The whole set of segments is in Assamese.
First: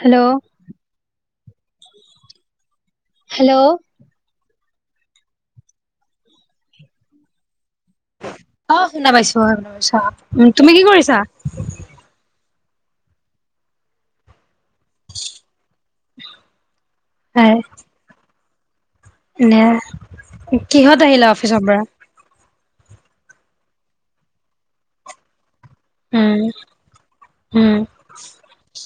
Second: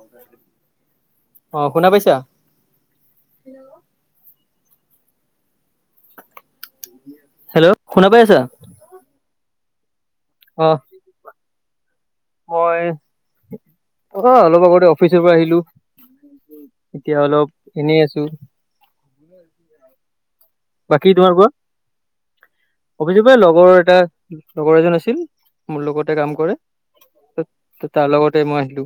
হেল্ল' অ', শুনা পাইছা? হেল্ল' হেল্ল' শুনা পাই আছা? অহ, শুনা পাইছোঁ হয় শুনা পাইছোঁ অ', উম, অ তুমি কি কৰিছা? মই অ', অলপ আগতে অফিচৰ পৰা আহিলোঁ। এতিয়া হয় অলপ এনেই আছোঁ। নে কিহঁত আহিলা অফিচৰ পৰা? অভিযোগে লগৰ এটা লগৰ এজন আছিল, মোৰ লগতে কাম উম কৰে। উম তাৰ লগতে মই আহিলো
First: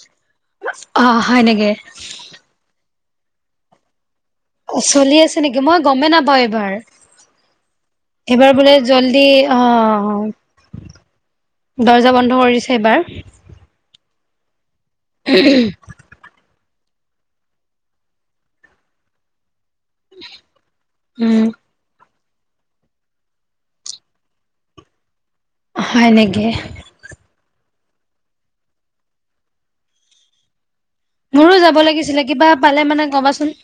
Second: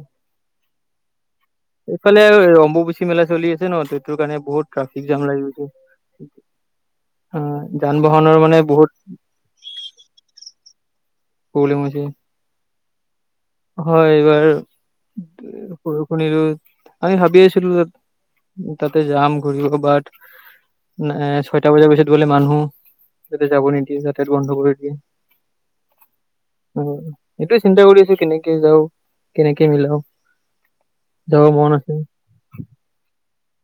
অ হয় নেকি এইফালে আৰু অম্বুবাচী মেলা চলি আছে ন সেইটোৰ কাৰণে বহুত ট্ৰাফিক চলি জাম আছে লাগি নেকি গৈছে। মই গমেই নাপাওঁ এইবাৰ অ যান বাহনৰ এইবাৰ মানে বোলে বহুত। জল্দি অ প্ৰব্লেম হৈছে দৰ্জা বন্ধ কৰি দিছে এইবাৰ হয় এইবাৰ। সৰু শুনিলোঁ। আমি ভাবি আছিলোঁ তাত তাতে যাম ঘূৰিব ব উম ছয়টা বজাৰ পিছত। গলে মানুহ যাতে যাব নিদিয়ে যাতোত গন্ধ কৰি দিয়ে। হয় এনেকে। উম, এইটোয়ে চিন্তা কৰি আছোঁ কেনেকে যাওঁ, কেনেকে মিলাও। মোৰো মন যাব আছে লাগিছিলে কিবা পালে মানে কবাচোন।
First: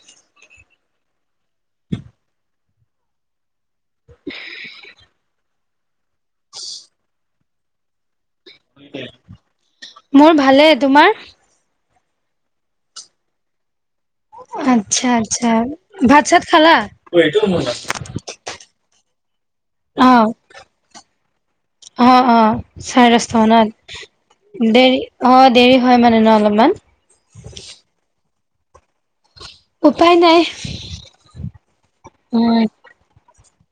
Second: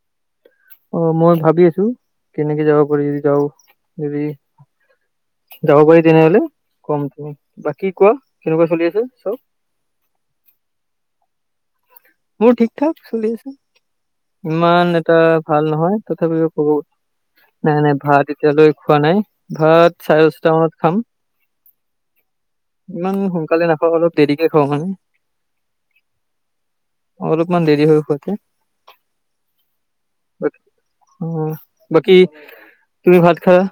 অ', মই ভাবি আছোঁ, কেনেকে যাব পাৰি যদি যাওঁ। হেৰি যাব পাৰি তেনেহ'লে কম দ বাকী কোৱা? কেনেকুৱা চলি আছে চব? মোৰ ভালে তোমাৰ মোৰ ঠিক ঠাক চলি আছে। ইমান আচ্ছা এটা আচ্ছা ভাল নহয় ভাত চাত তথাপি ক'ব। খালা নাই নাই ভাত এতিয়ালৈ খোৱা নাই। ভাত অ চাৰে দশটা মানত খাম। অ', অ', চাৰে ইমান দশটা সোনকালে নাখাওঁ মানত, অলপ দেৰিকে খাওঁ মানে দেৰি অ', দেৰি হয় মানে ন' [inaudible] মান অলপমান দেৰি হয় শুতে। উপায় নাই উম, বাকী উম তুমি ভাত খালা?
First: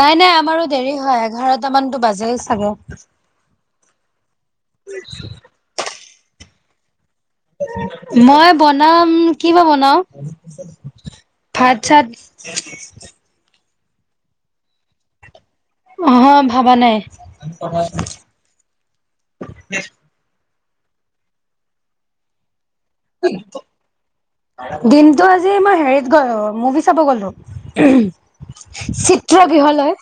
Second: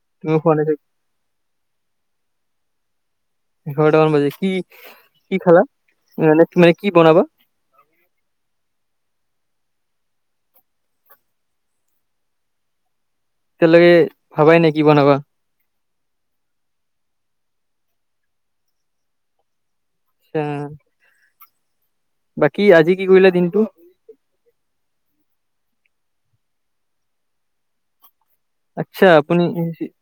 নাই নাই তুমি খোৱা আমাৰো চাগে দেৰি হয়, এঘাৰটা মানতো বাজেই চাগে। এঘাৰটামান বাজি কি কি খালা? নেনে তুমে কি বনাবা? মই বনাম কি বা বনাও ভাত চাত। এতিয়ালৈকে ভাবাই নাই কি বনাবা? অহ, ভাবা নাই। [unintelligible] কি আজি কি কৰিলে দিনটো? দিনটো আজি মই হেৰিত গ'লো মুভি চাব গ'লো। আচ্ছা চিত্ৰ আপনি গৃহলৈ [unintelligible]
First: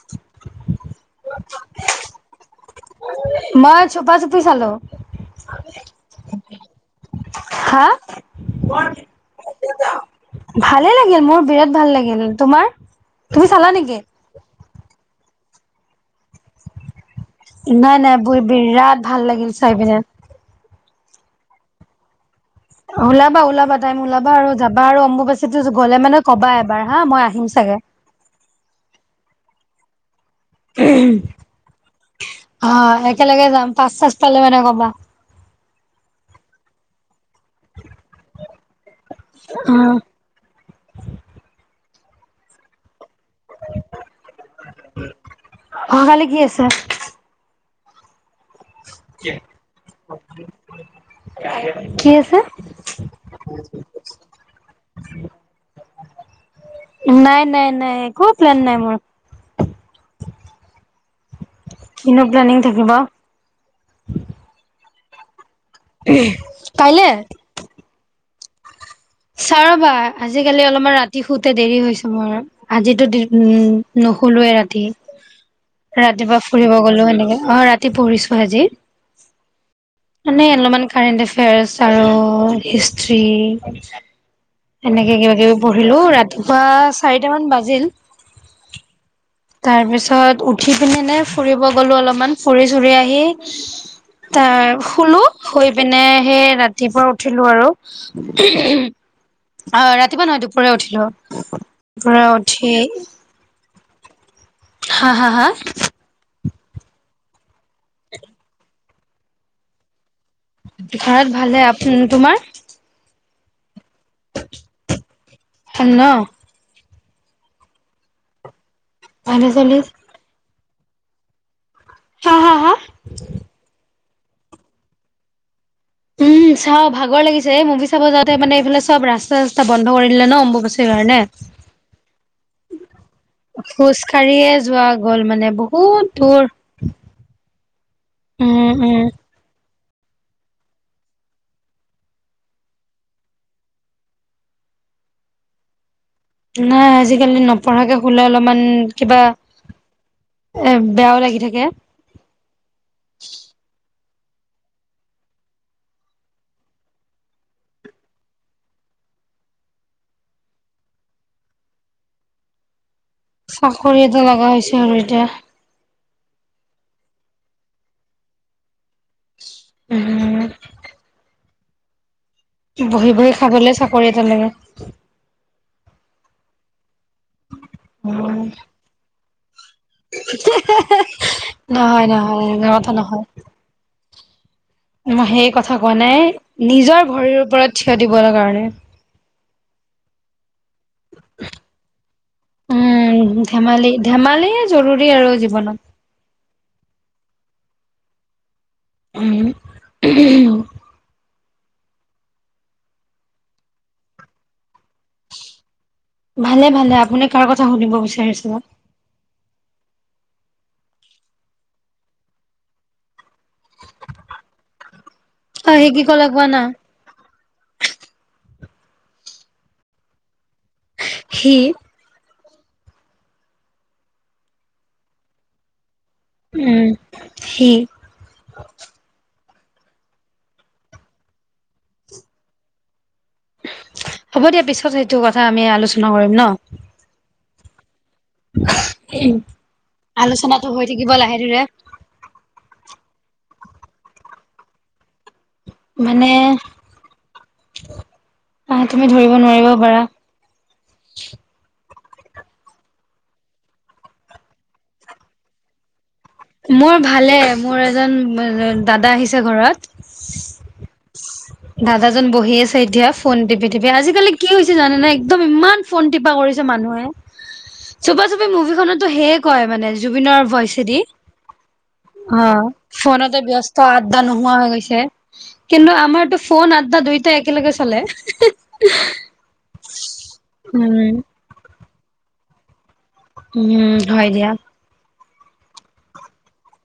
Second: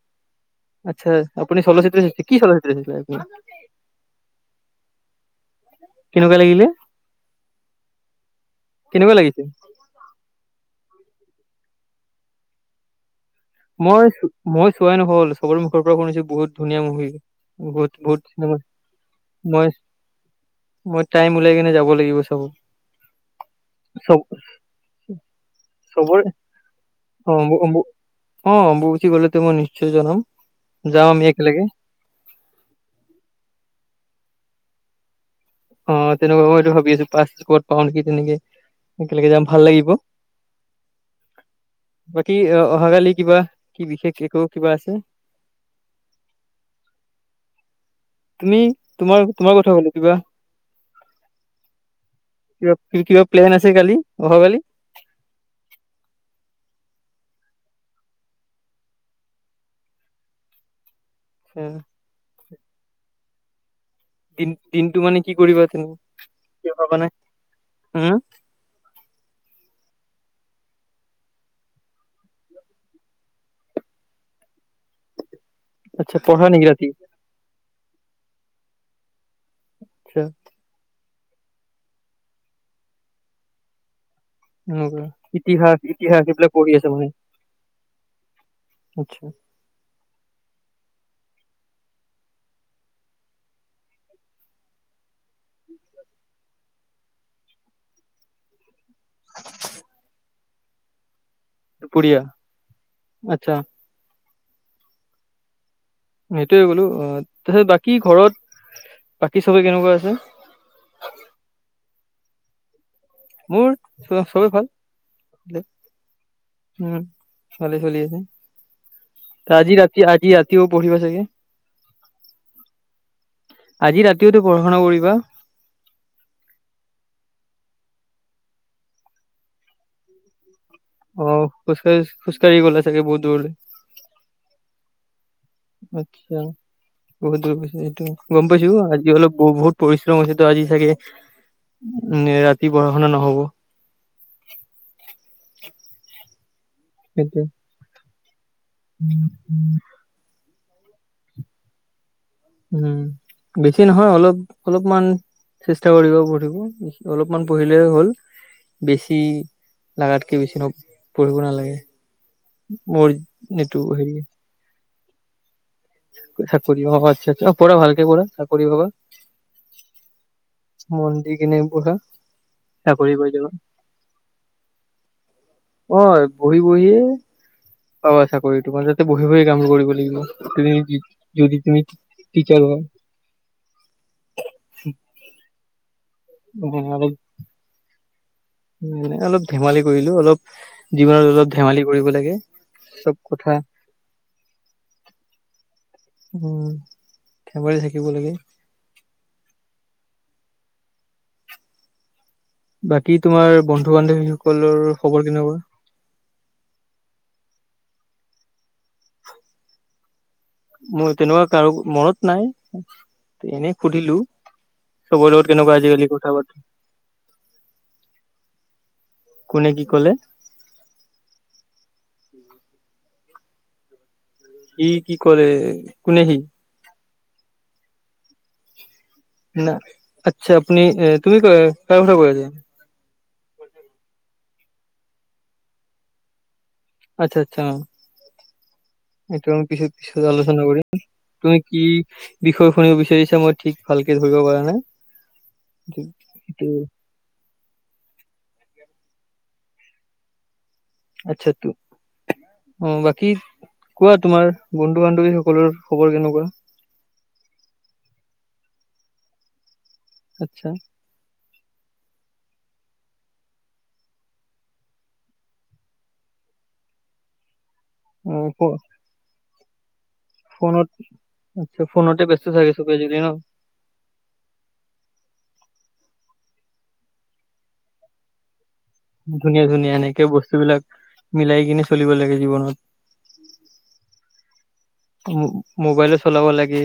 আচ্ছা আপুনি চলচিত্ৰ খিকি [inaudible] মই চোপা চুপি চালোঁ। কেনেকুৱা লাগিলে? হা? কেনেকুৱা লাগিছে ভালে লাগিল, মোৰ বিৰাট ভাল লাগিল, তোমাৰ? তুমি চালা নেকি মই চো-মই চোৱাই নহ'ল, চবৰে মুখৰ পৰা শুনিছোঁ বহুত ধুনীয়া মুভি। বহুত নাই নাই বহুত বৈ বিৰাট ভাল লাগিল মই চাই পিনে। মই টাইম ওলাই কিনে যাব লাগিব চব। ওলাবা ওলাবা টাইম ওলাবা আৰু যাবা আৰু অম্ববাচিটো গ'লে মানে চবৰে কবা এবাৰ হা। মই অ', আহিম চাগে। অম্ব-অম্ব অ', অম্বুবাচীটো গ'লেটো মই নিশ্চয় জনাম। যাম আমি একেলগে অ', একেলগে যাম পাঁচ পালে মানে কবা। অ', তেনেকুৱা মইটো ভাবি আছোঁ পাছপোৰ্ট পাওঁ নেকি তেনেকে। একেলগে যাম ভাল লাগিব। উম বাকী অ, অহা কিবা কি বিশেষ একো কিবা আছে? অহাকালি কি আছে? তুমি তোমাৰ তোমাৰ কথা হ'লোঁ কিবা। কি আছে? কিবা কিবা প্লেন আছে কালি অহা কালি [unintelligible] নাই নাই নাই একো প্লেন নাই মোৰ। হিনোগ্লবিন থাকিব দিন দিনটো মানে কি কৰিবা তুমি ক পাব কাইলে নে হম চাৰবা আজিকালি অলপমান ৰাতি শুতে দেৰি গৈছে মোৰ, আজিটো [inaudible] শুলোৱে ৰাতি। আচ্ছা ৰাতিপুৱা পঢ়া নেকি ফুৰিব ৰাতি গ'লো এনেকে। অ', ৰাতি পঢ়িছোঁ আজি। আচ্ছা মানে অলপমান কাৰেণ্ট এফেয়াৰ্চ আৰু হিষ্ট্ৰী। উ, এনেকে কিবা কিবি ইতিহাস পঢ়িলো ইতিহাস এইবিলাক ৰাতিপুৱা পঢ়ি আছে মানে। চাৰিটা মান বাজিল আতছা। তাৰ পিছত উঠি পিনে নে ফুৰিব গলো অলপমান ফুৰি চুৰি আহি। ত শুলো শুই পিনে সেই ৰাতিপুৱা উঠিলো আৰু। আহ ৰাতিপুৱা নহয় দুপৰীয়া উঠিলো আৰু দুপৰীয়া দুপৰা উঠি আচ্ছা হা হা হা? সেইটোয়ে গলো অ তাৰপিছত বাকী ঘৰত বাকী চবে কেনেকুৱা আছে। ঘৰত ভালে আপ তোমাৰ? মোৰ সবেই ভাল। ভাল ন উম ভালে চলি আছে ভালে চলি আজি ৰাতি আজি ৰা তিও পঢ়িবা চাগে? হা হা হা? আজি ৰাতিওতো পঢ়া শুনা কৰিবা? উম চাওঁ ভাগৰ লাগিছে মুভি চাব যাওঁতে মানে এইফালে চব ৰাস্তা চাস্তা বন্ধ কৰি দিলে ন অম্বাচ ণে অ খোজকাঢ়ি খোজকাঢ়ি গ'লা চাগে বহুত দূৰলৈ খোজকাাঢ়িয়ে যোৱা গ'ল মানে বহুত আচ্ছা দূৰ বহুত দূৰ পৈছে সেইটো গম উম পাইছো উম আজি অলপ বহুত বহুত পৰিশ্ৰম হৈছেতো আজি চাগে উম ৰাতি পঢ়া শুনা নহ'ব। [inaudible] নাই আজিকালি সেইটোৱে নপঢ়াকে খোলে অলপমান কিবা এ বেয়াও লাগি থাকে। উম বেছি নহয় অলপ অলপমান চেষ্টা কৰিব পঢ়িব অলপমান পঢ়িলে হ'ল। বেছি লগাত কে বেছিন পঢ়িব নালাগে মোৰ এইটো চাকৰি হেৰি এটা লগা হৈছে আৰু এতিয়া চাকৰি অ আচা আচা অ পঢ়া ভালকে পঢ়া চাকৰি পাবা উম মন্দি কিনে পঢ়া বহি চাকৰি পাই বহি যাবা খাবলে চাকৰি এটা লাগে অ বহি বহিয়ে পাবা উম চাকৰি টো তোমাৰ যাতে বহি বহি মকৰিব লাগিবমি যদি তুমি নহয় নহয় এনে টিকাৰ হয় কথা নহয় মই সেই কথা কোৱা নাই নিজৰ অলপ ভৰিৰ ওপৰত থিয় দিবলৈ কাৰণে মানে অলপ ধেমালি কৰিলো অলপ জীৱনত অলপ ধেমালি কৰিব লাগে চব উম কথা ধেমালি ধেমালি য়ে জৰুৰী আৰু জীৱনত উম ধেমাৰি থাকিব লাগে উ বাকী তোমাৰ বন্ধু বান্ধৱীসকলৰ খবৰ কেনেকুৱা ভালে ভালে আপুনি কাৰ কথা সুধিব বিচাৰিছে বা মোৰ তেনেকুৱা কাৰো মনত নাই এনেই সুধিলো চবৰে লগত অ কেনেকুৱা সি কি আজিকালি ক'লে কথা কোৱা না পাতো [unintelligible] কোনে কি ক'লে? সি সি কি কৰে? উম সেই ন আচ্ছা আপুনি তুমি কাৰ কথা কৈ হ'ব দিয়া পিছত সেইটো কথা আমি আলোচনা কৰিম ন'। আচ্ছা আচ্ছা হয় [unintelligible] এইটো আমি পিছত পিছত আলোচনা কৰিম থাকিব লাহে তুমি ধীৰে কি বিষয় শুনিব বিচাৰিছ মই ঠিক ভালকে ধৰিব পৰাৰা নাই মানে সেইটো পাত তুমি ধৰিব নোৱাৰিব পাৰা। আচ্ছা তো অ', বাকী কোৱা তোমাৰ বন্ধু বান্ধৱীসকলৰ খবৰ কেনেকুৱা? মোৰ ভালে মোৰ এজন দাদা আহিছে ঘৰত। আচ্ছা দাদাজন বহি আছে এতিয়া ফোন টিপি টিপি আজিকালি কি হৈছে জানে নাই একদম ইমান ফোন টিপা কৰি মানুহে চুপা অ চুপি ফ মুভি খনতো সেয়ে কয় মানে। জুবিনৰ ফোনত ভইচেদি আচ্ছা ফোনতে ব্যস্ত অ', চাগে চবে আজিকালি ন? ফোনতে ব্যস্ত আড্ডা নোহোৱা হৈ গৈছে, কিন্তু আমাৰতো ফোন আড্ডা দুইটাই একেলগে চলে। ধুনীয়া ধুনীয়া এনেকে বস্তুবিলাক উম মিলাই কিনে চলিব লাগে জীৱনত। উম হয় দিয়া। মোবাইলো চলাব লাগে,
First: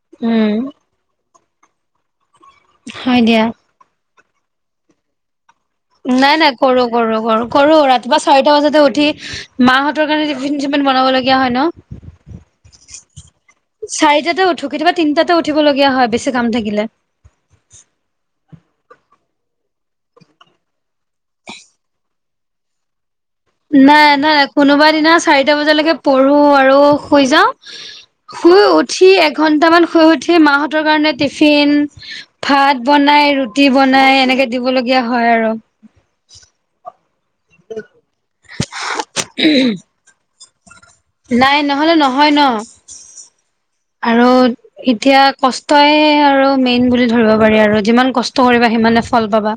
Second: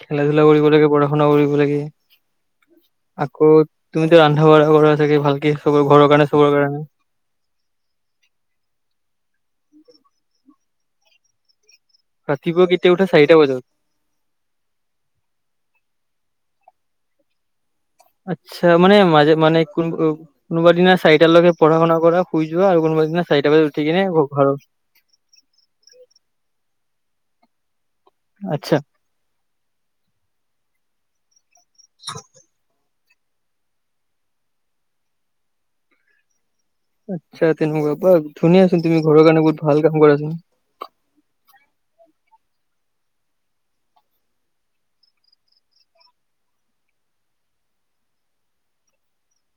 খেলা ধূলা উম কৰিব লাগে, পঢ়া শুনা কৰিব লাগে হয় দিয়া। আকৌ তুমিতো ৰন্ধা বঢ়া কৰা চাগে ভালকে চবৰ ঘৰৰ কাৰণে নাই চবৰ নাই কাৰণে কৰো কৰো কৰো, কৰো ৰাতিপুৱা চাৰিটা বজাতে উঠি মাহঁতৰ কাৰণে টিফিন চিফিন বনাব লগীয়া হয় ৰাতিপুৱা কেতিয়া উঠা চাৰিটা বজাত? ন'। চাৰিটাতে উঠো কেতিয়াবা, তিনটাতে উঠিবলগীয়া হয় বেছি কাম থাকিলে। আচ্ছা মানে, মাজে মানে কোন কোনোবাদ দিনা চাৰিটাৰ লকে পঢ়া শুনা কৰা শুই যোৱা আৰু কোনোবা দিনা চাৰিটা বজাত উঠি কিনে নাই ঘ- নাই নাই ঘৰৰ কোনোবা দিনা চাৰিটা বজালৈকে পঢ়ো আৰু শুই যাওঁ শুই আচ্ছা উঠি এঘন্টামান শুই উঠি মাহঁতৰ কাৰণে টিফিন ভাত বনাই ৰুটি বনাই এনেকে দিবলগীয়া হয় আৰু। চ না [unintelligible] ধুনীয়াছোন তুমি ঘৰৰ কাৰণে বহুত ভাল কাম কৰাচোন নাই নহলে নহয় [inaudible] আৰু এতিয়া কষ্টই আৰু মেইন বুলি ধৰিব পাৰি আৰু যিমান কষ্ট কৰিবা সিমানে ফল পাবা।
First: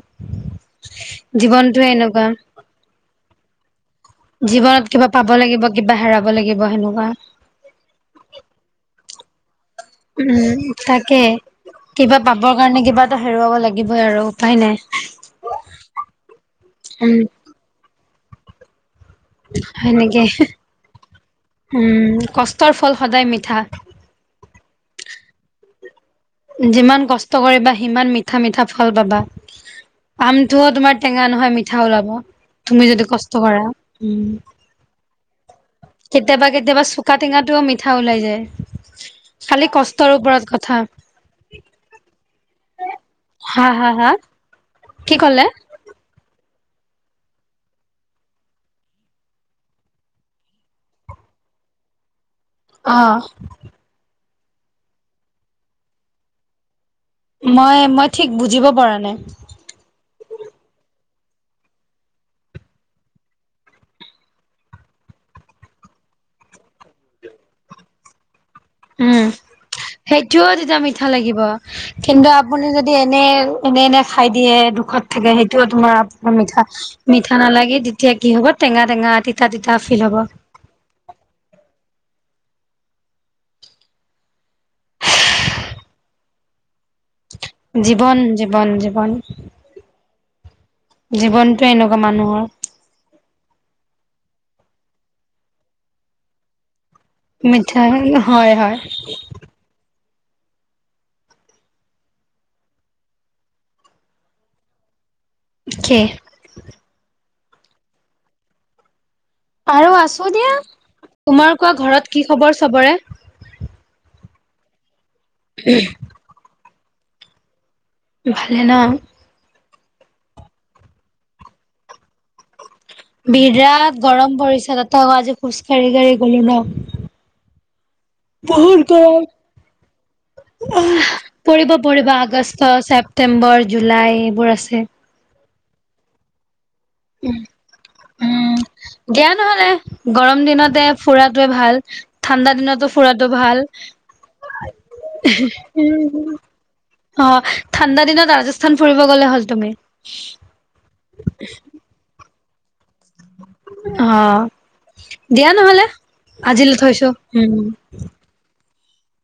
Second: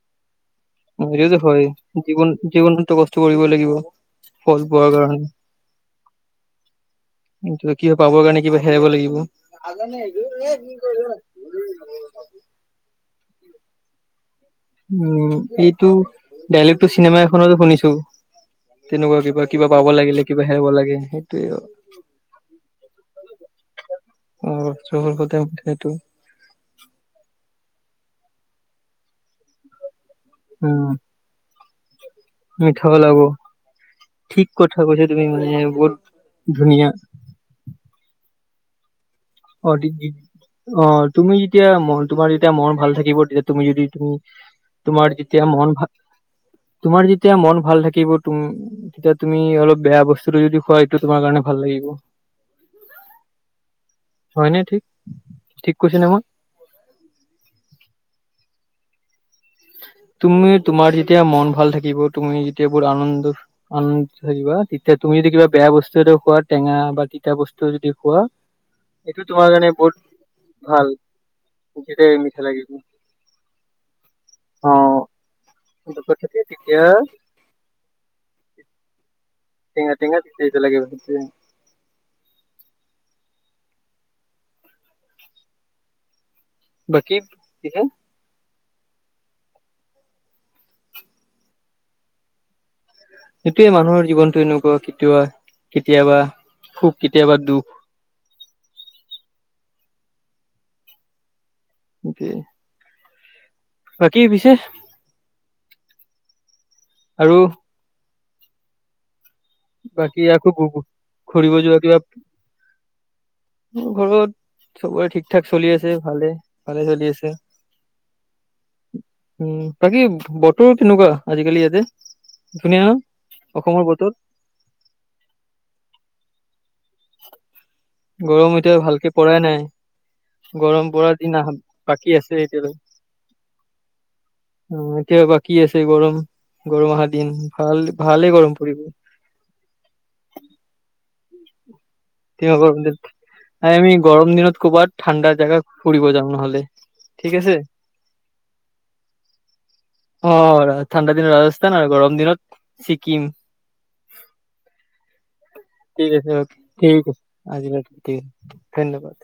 সেইটোতো হয়, জীৱনটোৱে এনেকুৱা জীৱন জীৱনততো কষ্ট কৰিবই লাগিব। ফল পোৱাৰ জীৱনত কিবা কাৰণে পাব লাগিব কিবা হেৰাব লাগিব সেনেকুৱা। কিন্ত কি হয় পাবৰ কাৰণে কিবা হেৰাব লাগিব। উম তাকে কিবা পাবৰ কাৰণে কিবা এটা হেৰুৱাব লাগিবই আৰু। উপায় নাই উম এইটো ডাইলেক্টো চিনেমা উম এখনত শুনিছোঁ। তেনেকুৱা কিবা কিবা পাব সেনেকে লাগিলে কিবা হেৰাব লাগে অটো উম কষ্টৰ ফল সদায় মিঠা [unintelligible] যিমান কষ্ট কৰিবা সিমান মিঠা মিঠা ফল পাবা। আমটোও উম তোমাৰ টেঙা নহয় মিঠা ওলাব। তুমি মিঠা যদি ওলাব কষ্ট কৰা উম ঠিক কথা কৈছা তুমি মানে ব কেতিয়াবা কেতিয়াবা চোকা টেঙাটোও মিঠা ওলাই যায়। খালি অ দি- কষ্টৰ দি- ওপৰত কথা। অ তুমি যেতিয়া ম তোমাৰ যেতিয়া মন ভাল থাকিব তেতিয়া তুমি হা যদি হা তুমি হা তোমাৰ কি যেতিয়া ক'লে মন ভাল [inaudible] তোমাৰ যেতিয়া মন ভাল থাকিব তুম তেতিয়া তুমি অলপ বেয়া বস্তুটো যদি খোৱা এইটো তোমাৰ কাৰণে ভাল লাগিব হ অ হয়নে ঠিক ঠিক কৈছে ন মই মই মই ঠিক বুজিব পৰা নাই। তুমি তোমাৰ যেতিয়া মন ভাল থাকিব তুমি যেতিয়া বৰ আনন্দ আনন্দ থাকিবা তেতিয়া তুমি যদি কিবা বেয়া বস্তু খোৱা টেঙা বা তিতা বস্তু যদি খোৱা উম এইটো তোমাৰ কাৰণে বহুত সেইটোও তেতিয়া ভাল মিঠা লাগিব, যেতিয়া কিন্তু মিঠা আপুনি লাগিব যদি এনে এনে এনে খাই দিয়ে অ দুখত থাকে সেইটোও তোমাৰ সেইটো কথা। আপোনাৰ মিঠা তেতিয়া মিঠা নালাগি তেতিয়া কি হ'ব টেঙা টেঙা তিতা টেঙা ফিল হ'ব টেঙা দিই যে লাগিব বাকী জীৱন যে জীৱন জীৱন জীৱনটো এনেকুৱা মানুহৰ। সেইটোয়ে মানুহৰ জীৱনটো এনেকুৱা কেতিয়াবা কেতিয়াবা সুখ কেতিয়াবা দুখ মিঠাই হয়--হয় [unintelligible] বাকী পিছে কে আৰু আৰু বাকী আছো দিয়া, আকৌ তোমাৰ ঘূৰিব কোৱা যোৱা কিবা ঘৰত কি খবৰ চবৰে? ঘৰত চবৰে ঠিক ঠাক চলি আছে ভালে ভালে চলি আছে। ভালে ন? উ বাকী বতৰ কেনেকুৱা আজিকালি ইয়াতে? ধুনীয়া ন অসমৰ বিৰাট বতৰ গৰম পৰিছে তাতে আক আজি খোজকাাঢ়ি গাঢ়ি গলো ন। গৰম এতিয়া বহুত ভালকে গৰম পৰাই নাই। গৰম পৰা না আহ পৰিব পৰিব বাকী আছে আগষ্ট, এতিয়ালৈ ছেপ্তেম্বৰ, জুলাই এইবোৰ আছে। এতিয়া বাকী, কি আছে গৰম। গৰম অহা দিন উম, ভাল ভালে গৰম দিয়া নহলে গৰম দিনতে ফুৰা তোয়ে ভাল। ঠাণ্ডা পৰিব দিনতো ফোৰাটো ভাল। আৰে আমি গৰম দিনত ক'বাত ঠাণ্ডা জেগা ফুৰিব যাম নহ'লে ঠিক অ' আছে। ঠাণ্ডা দিনত ৰাজস্থান ফুৰিব গলে হ'ল তুমি। অ' ঠাণ্ডা দিনত ৰাজস্থান আৰু গৰম দিনত ছিকিম অ' দিয়া নহ'লে। ঠিক আছে, আজিলৈ ঠিক থৈছো আছে উম। আজিলৈ ঠিক আছে। ধন্যবাদ।